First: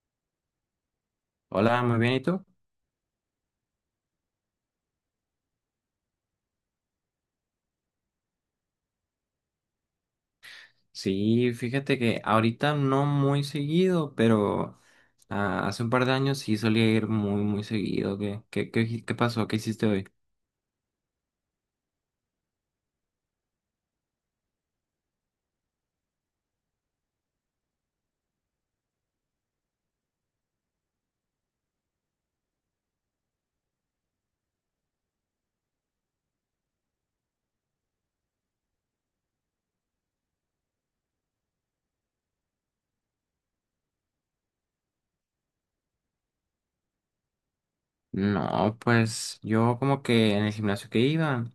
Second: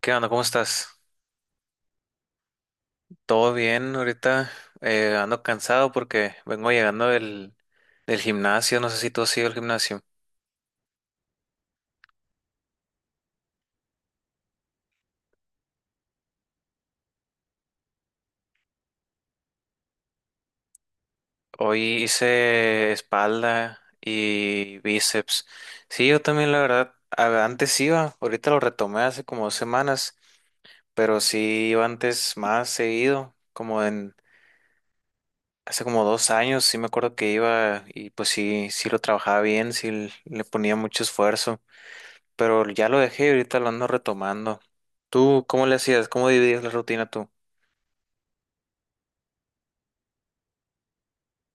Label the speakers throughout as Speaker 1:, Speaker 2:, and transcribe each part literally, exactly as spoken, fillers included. Speaker 1: ¿Qué onda? ¿Cómo estás?
Speaker 2: Hola, muy bien, ¿y tú?
Speaker 1: ¿Todo bien? Ahorita eh, ando cansado porque vengo llegando del, del gimnasio. No sé si tú has ido al gimnasio.
Speaker 2: Sí, fíjate que ahorita no muy seguido, pero ah, hace un par de años sí solía ir muy, muy seguido. ¿Qué, qué, qué, qué pasó? ¿Qué hiciste hoy?
Speaker 1: Hoy hice espalda y bíceps. Sí, yo también, la verdad, a- antes iba. Ahorita lo retomé hace como dos semanas, pero sí iba antes más seguido. Como en Hace como dos años, sí me acuerdo que iba y pues sí, sí lo trabajaba bien, sí l- le ponía mucho esfuerzo. Pero ya lo dejé y ahorita lo ando retomando. ¿Tú cómo le hacías? ¿Cómo dividías la rutina tú?
Speaker 2: No, pues yo como que en el gimnasio que iba.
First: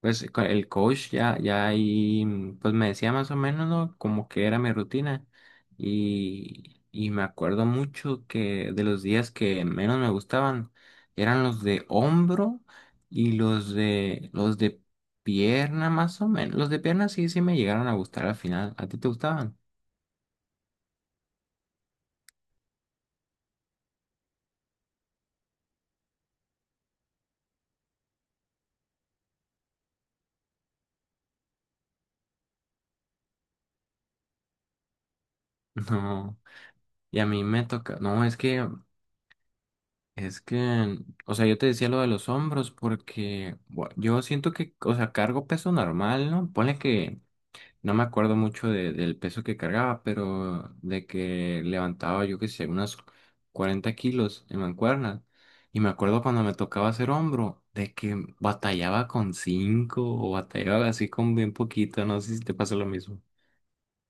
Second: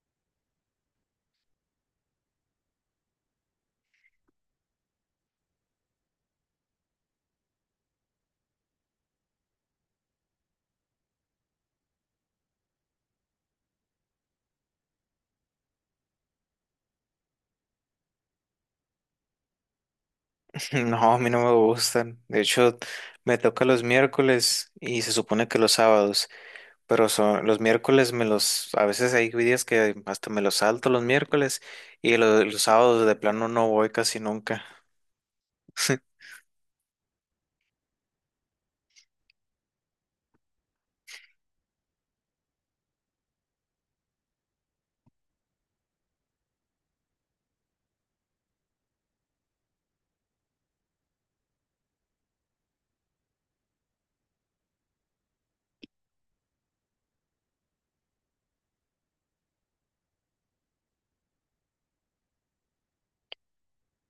Speaker 2: Pues con el coach ya, ya ahí, mm, pues me decía más o menos, ¿no? Como que era mi rutina. Y, y me acuerdo mucho que de los días que menos me gustaban eran los de hombro y los de, los de pierna, más o menos. Los de pierna sí, sí me llegaron a gustar al final. ¿A ti te gustaban?
Speaker 1: No, a mí no me gustan. De hecho, me toca los miércoles y se supone que los sábados, pero son los miércoles me los, a veces hay días que hasta me los salto los miércoles y lo- los sábados de plano no voy casi nunca.
Speaker 2: No. Y a mí me toca, no, es que, es que, o sea, yo te decía lo de los hombros porque bueno, yo siento que, o sea, cargo peso normal, ¿no? Ponle que no me acuerdo mucho de- del peso que cargaba, pero de que levantaba, yo qué sé, unas cuarenta kilos en mancuernas. Y me acuerdo cuando me tocaba hacer hombro, de que batallaba con cinco o batallaba así con bien poquito. No sé si te pasa lo mismo.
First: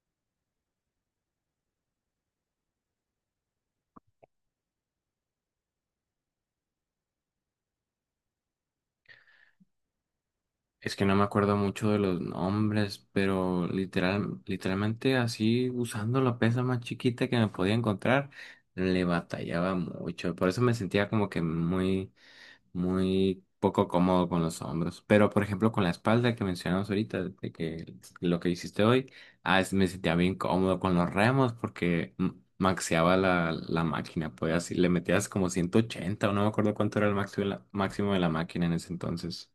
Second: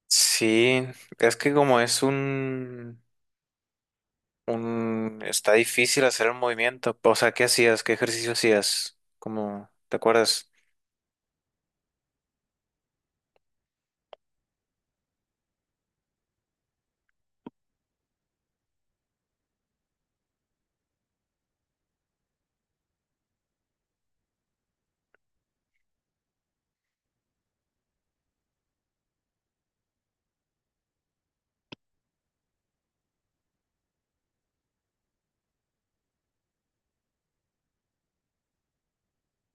Speaker 1: Sí, es que como es un, un, está difícil hacer el movimiento. O sea, ¿qué hacías? ¿Qué ejercicio hacías? Como, ¿te acuerdas?
Speaker 2: Es que no me acuerdo mucho de los nombres, pero literal, literalmente así usando la pesa más chiquita que me podía encontrar, le batallaba mucho. Por eso me sentía como que muy muy poco cómodo con los hombros. Pero, por ejemplo, con la espalda que mencionamos ahorita, de que lo que hiciste hoy, ah, es- me sentía bien cómodo con los remos porque mm, maxeaba la, la máquina, pues así le metías como ciento ochenta o no me acuerdo cuánto era el máximo de la, máximo de la máquina en ese entonces.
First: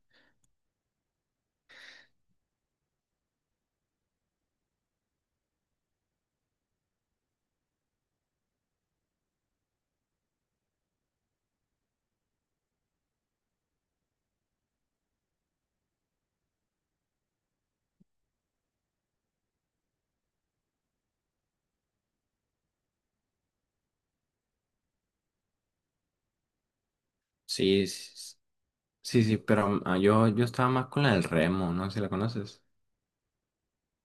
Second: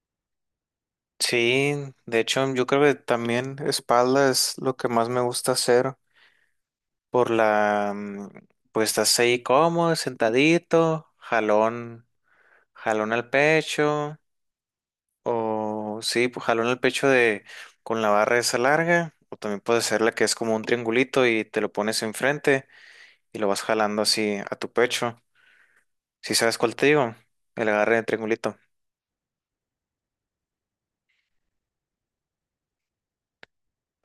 Speaker 1: Sí, de hecho yo creo que también espalda es lo que más me gusta hacer por la, mm, pues estás ahí cómodo, sentadito, jalón, jalón al pecho, o sí, pues jalón al pecho de con la barra esa larga, o también puede ser la que es como un triangulito y te lo pones enfrente y lo vas jalando así a tu pecho. ¿Si sabes cuál te digo? El
Speaker 2: Sí,
Speaker 1: agarre de
Speaker 2: s-
Speaker 1: triangulito.
Speaker 2: sí, sí, pero mm, ah, yo, yo estaba más con la del remo, no sé si la conoces.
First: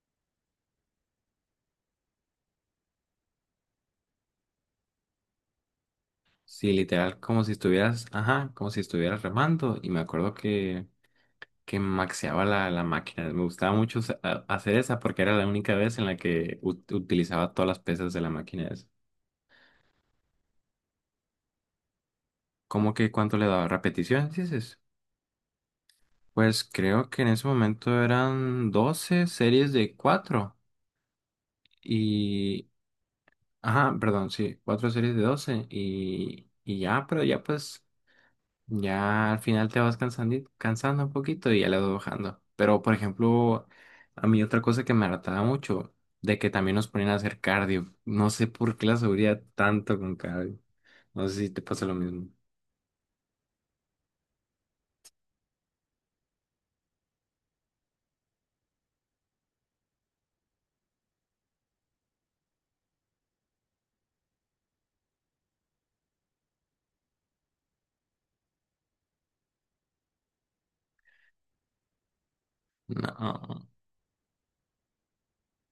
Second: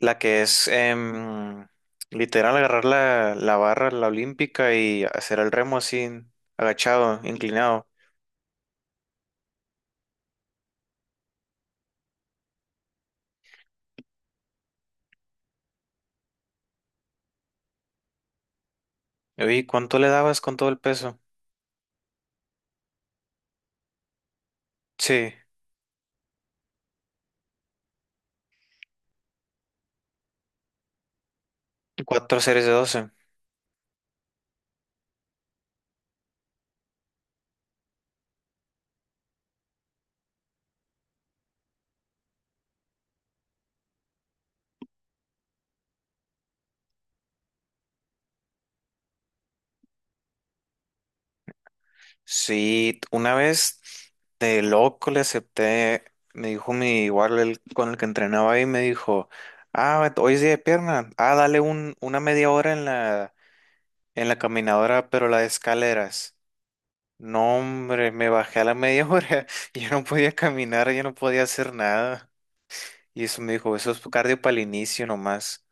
Speaker 1: La que es em, literal agarrar la, la barra, la olímpica y hacer el remo así,
Speaker 2: Sí,
Speaker 1: agachado,
Speaker 2: literal, como si
Speaker 1: inclinado.
Speaker 2: estuvieras, ajá, como si estuvieras remando. Y me acuerdo que que maxeaba la, la máquina. Me gustaba mucho sa- a- hacer esa porque era la única vez en la que ut- utilizaba todas las pesas de la máquina esa.
Speaker 1: Oye, ¿cuánto le dabas con todo el peso?
Speaker 2: ¿Cómo que cuánto le daba? ¿Repeticiones, dices?
Speaker 1: Sí,
Speaker 2: Pues creo que en ese momento eran doce series de cuatro
Speaker 1: cuatro series
Speaker 2: y...
Speaker 1: de doce.
Speaker 2: Ajá, perdón, sí, cuatro series de doce y, y ya, pero ya pues ya al final te vas cansando, cansando un poquito y ya le vas bajando. Pero, por ejemplo, a mí otra cosa que me hartaba mucho, de que también nos ponían a hacer cardio. No sé por qué la seguridad tanto con cardio. No sé si te pasa lo mismo.
Speaker 1: Sí, una vez de loco le acepté, me dijo mi igual el, con el que entrenaba ahí, me dijo, ah, hoy es día de pierna, ah, dale un, una media hora en la, en la caminadora, pero la de escaleras. No, hombre, me bajé a la media hora. Yo no podía caminar, yo no podía hacer nada. Y eso me
Speaker 2: No,
Speaker 1: dijo, eso es cardio para el inicio nomás.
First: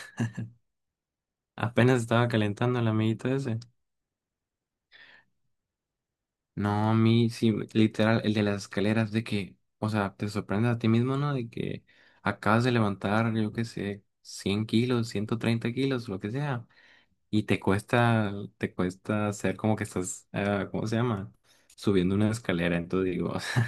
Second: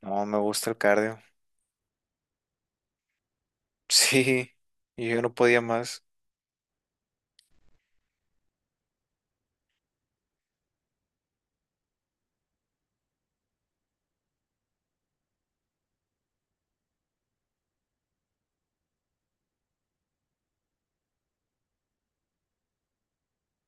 Speaker 1: No, me gusta el cardio.
Speaker 2: apenas estaba calentando el amiguito ese.
Speaker 1: Sí, y yo no podía más.
Speaker 2: No, a mí sí, literal, el de las escaleras, de que, o sea, te sorprendes a ti mismo, ¿no? De que acabas de levantar, yo qué sé, cien kilos, ciento treinta kilos, lo que sea. Y te cuesta, te cuesta hacer como que estás, eh, ¿cómo se llama? Subiendo una escalera. Entonces digo, o sea,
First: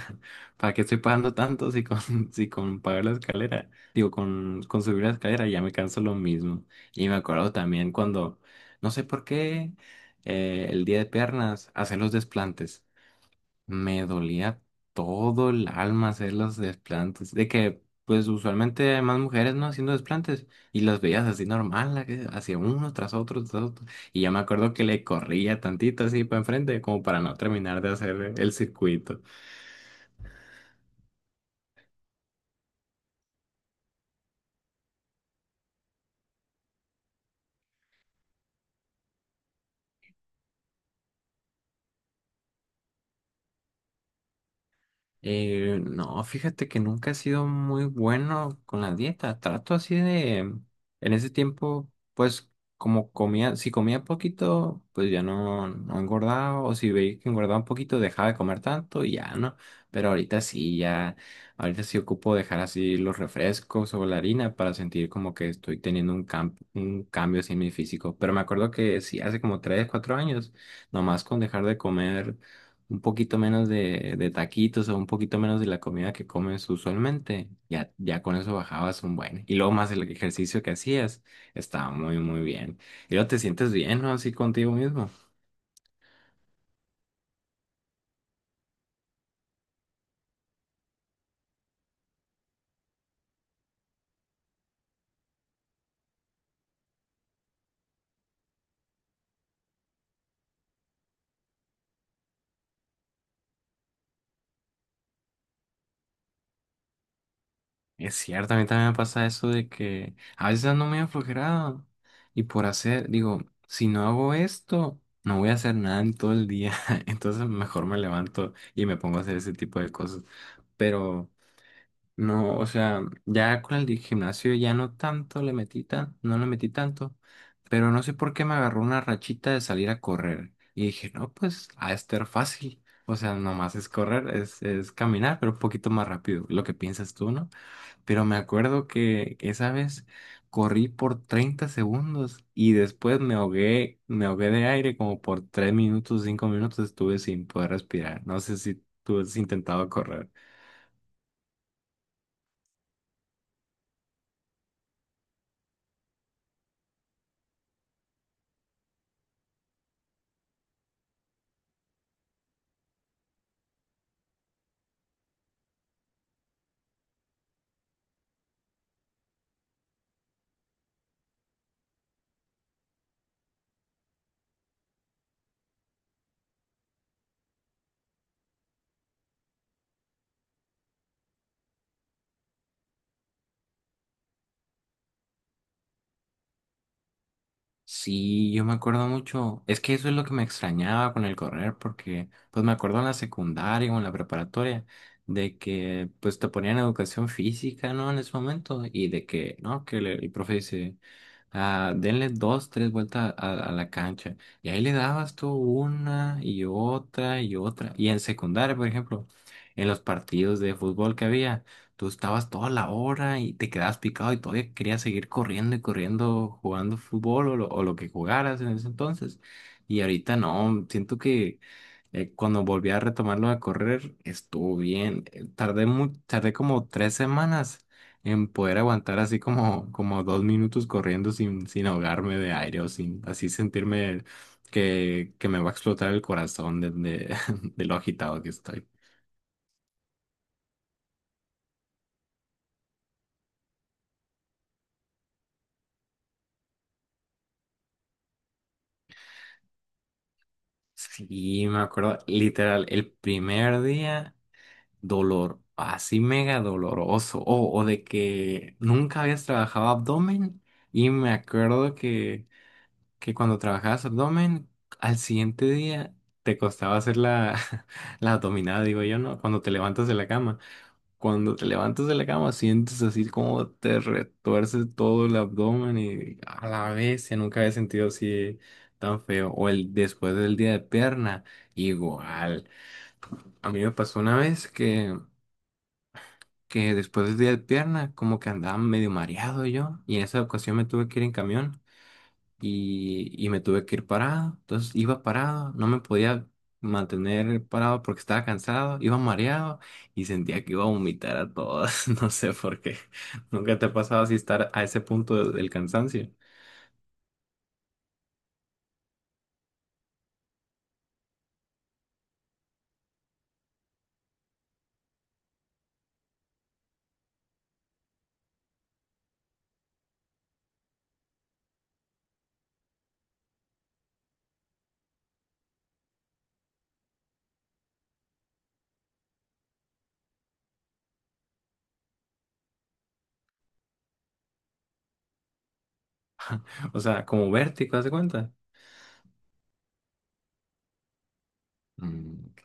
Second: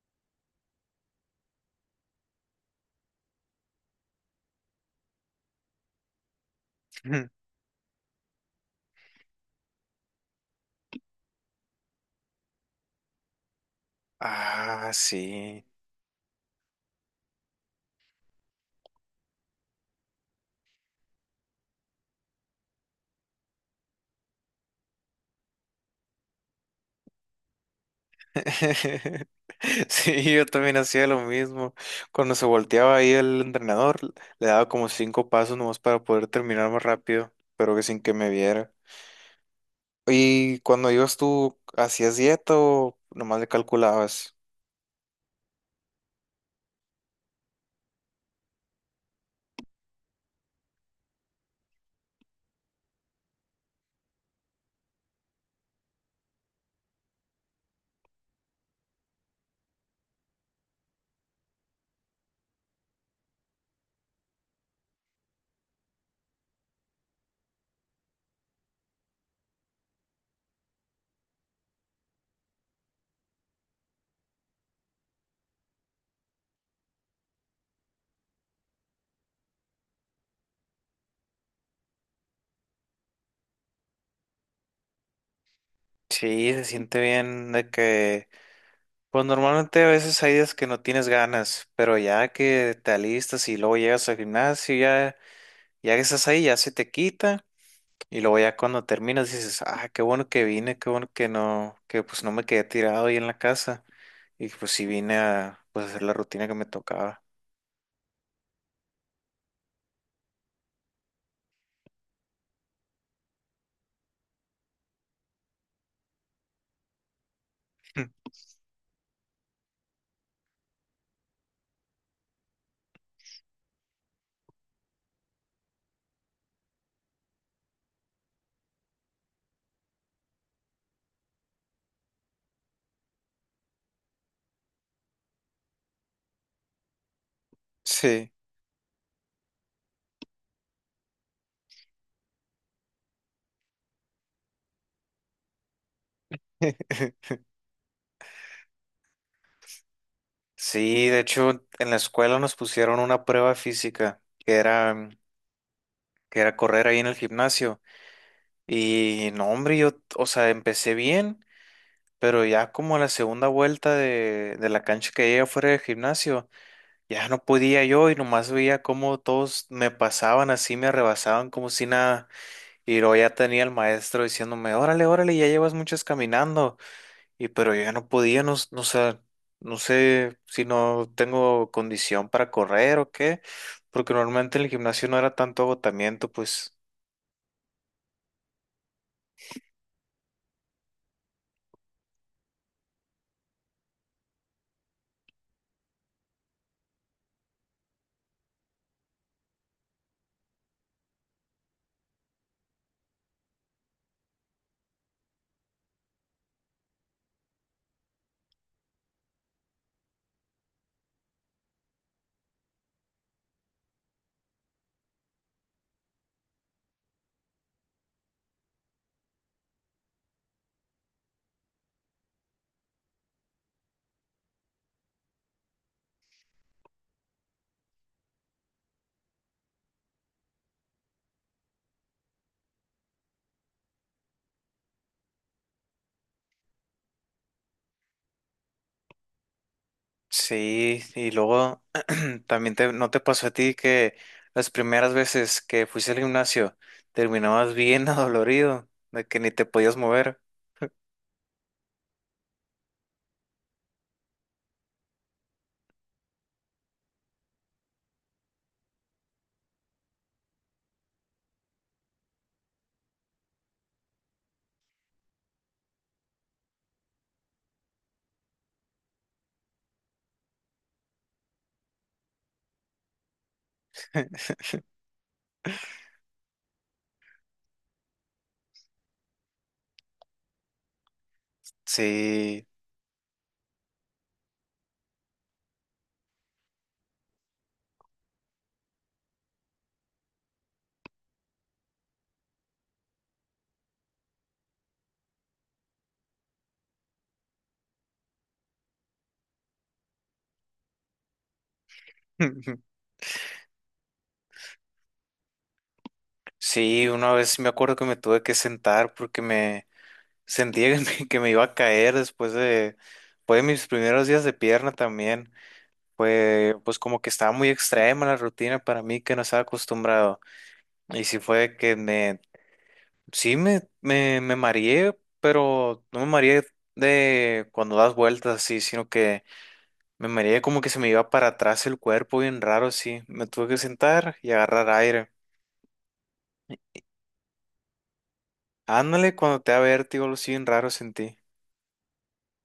Speaker 2: ¿para qué estoy pagando tanto si con, si con pagar la escalera? Digo, con, con subir la escalera ya me canso lo mismo. Y me acuerdo también cuando, no sé por qué, eh, el día de piernas, hacer los desplantes. Me dolía
Speaker 1: Ah,
Speaker 2: todo
Speaker 1: sí.
Speaker 2: el alma hacer los desplantes. De que, pues usualmente hay más mujeres, ¿no? Haciendo desplantes. Y las veías así normal, la que hacía uno tras otro, tras otro. Y ya me acuerdo que le corría tantito así para enfrente, como para no terminar de hacer el circuito.
Speaker 1: Sí, yo también hacía lo mismo. Cuando se volteaba ahí el entrenador, le daba como cinco pasos nomás para poder terminar más rápido, pero que sin que me viera. ¿Y cuando ibas tú, hacías dieta o nomás le calculabas?
Speaker 2: Eh, no, fíjate que nunca he sido muy bueno con la dieta. Trato así de, en ese tiempo, pues como comía, si comía poquito, pues ya no, no engordaba, o si veía que engordaba un poquito, dejaba de comer tanto y ya no. Pero ahorita sí, ya, ahorita sí ocupo dejar así los refrescos o la harina para sentir como que estoy teniendo un, cam- un cambio así en mi físico. Pero me acuerdo que sí, hace como tres, cuatro años, nomás con dejar de comer un poquito menos de, de taquitos o un poquito menos de la comida que comes usualmente, ya, ya con eso bajabas un buen. Y luego más el ejercicio que hacías, estaba muy, muy bien. Y luego te sientes bien, ¿no? Así contigo mismo.
Speaker 1: Sí, se siente bien de que, pues normalmente a veces hay días que no tienes ganas, pero ya que te alistas y luego llegas al gimnasio, ya, ya que estás ahí, ya se te quita y luego ya cuando terminas dices, ah, qué bueno que vine, qué bueno que no, que pues no me quedé tirado ahí en la casa y pues sí vine a pues, hacer la rutina que me tocaba.
Speaker 2: Es cierto, a mí también me pasa eso de que a veces ando muy aflojerado y por hacer, digo, si no hago esto, no voy a hacer nada en todo el día. Entonces mejor me levanto y me pongo a hacer ese tipo de cosas. Pero... No, o sea, ya con el di- gimnasio ya no tanto le metí tan, no le metí tanto, pero no sé por qué me agarró una rachita de salir a correr. Y dije, no, pues a estar fácil. O sea, nomás es correr, es, es caminar, pero un poquito más rápido, lo que piensas tú, ¿no? Pero
Speaker 1: Sí.
Speaker 2: me acuerdo que esa vez corrí por treinta segundos y después me ahogué, me ahogué de aire como por tres minutos, cinco minutos, estuve sin poder respirar. No sé si tú has intentado correr.
Speaker 1: Sí, de hecho, en la escuela nos pusieron una prueba física que era, que era correr ahí en el gimnasio. Y no, hombre, yo, o sea, empecé bien, pero ya como a la segunda vuelta de, de la cancha que llegué fuera del gimnasio, ya no podía yo y nomás veía cómo todos me pasaban así, me rebasaban como si nada. Y luego ya tenía el maestro diciéndome, órale, órale, ya llevas muchas caminando. Y pero yo ya no podía, no, s- no, sé, no sé si no tengo condición para correr o qué, porque normalmente en el gimnasio no era tanto agotamiento, pues.
Speaker 2: Sí, yo me acuerdo mucho. Es que eso es lo que me extrañaba con el correr, porque pues me acuerdo en la secundaria o en la preparatoria de que pues te ponían educación física, ¿no? En ese momento y de que, ¿no? Que le- el profe dice, ah, denle dos, tres vueltas a, a la cancha. Y ahí le dabas tú una y otra y otra. Y en secundaria, por ejemplo, en los partidos de fútbol que había. Tú estabas toda la hora y te quedabas picado y todavía querías seguir corriendo y corriendo, jugando fútbol o lo, o lo que jugaras en ese entonces. Y ahorita no, siento que eh, cuando volví a retomarlo de correr, estuvo bien. Eh, Tardé mu- tardé como tres semanas en poder aguantar así como, como dos minutos corriendo sin, sin ahogarme de aire o sin así sentirme que, que me va a explotar el corazón de, de, de lo agitado que estoy.
Speaker 1: Sí, y luego también te, ¿no te pasó a ti que las primeras veces que fuiste al gimnasio terminabas bien adolorido, de que ni te podías mover?
Speaker 2: Sí, me acuerdo, literal, el primer día, dolor, así mega doloroso, o, o de que nunca habías trabajado abdomen, y me acuerdo que, que cuando trabajabas abdomen, al siguiente día te costaba hacer la, la abdominada, digo yo, ¿no? Cuando te levantas de la cama. Cuando te levantas de la cama, sientes así como te retuerce todo el abdomen y a la vez, ya nunca había sentido así tan feo. O el después del día de pierna,
Speaker 1: Sí,
Speaker 2: igual. A mí me pasó una vez que, que después del día de pierna, como que andaba medio mareado yo, y, en esa ocasión me tuve que ir en camión y, y me tuve que ir parado. Entonces iba parado, no me podía mantener parado porque estaba cansado, iba mareado y sentía que iba a vomitar a todas. No sé por qué. Nunca te ha pasado así estar a ese punto de- del cansancio.
Speaker 1: sí, una vez me acuerdo que me tuve que sentar porque me sentía que me, que me iba a caer después de, fue de mis primeros días de pierna también. Fue, pues como que estaba muy extrema la rutina para mí que no estaba acostumbrado. Y sí fue que me. Sí, me, me, me mareé, pero no me mareé de cuando das vueltas así, sino que me mareé como que se me iba para atrás el cuerpo bien raro así. Me tuve que sentar y agarrar aire.
Speaker 2: O sea, como vértigo, ¿haz de cuenta?
Speaker 1: Ándale, cuando te da vértigo, algo así bien raro sentí.
Speaker 2: Mm, ok.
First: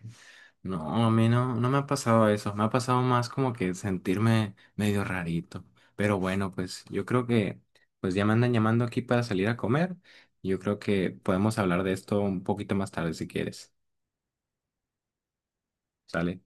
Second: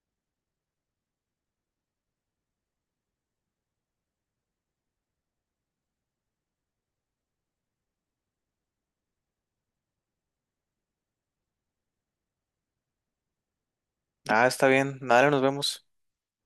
Speaker 2: No, a mí no, no me ha pasado eso. Me ha pasado más como que sentirme medio rarito. Pero bueno, pues yo creo que pues ya me andan llamando aquí para salir a comer. Yo creo que podemos hablar de esto un poquito más tarde si quieres.
Speaker 1: Ah, está bien. Dale, nos vemos.
Speaker 2: ¿Sale?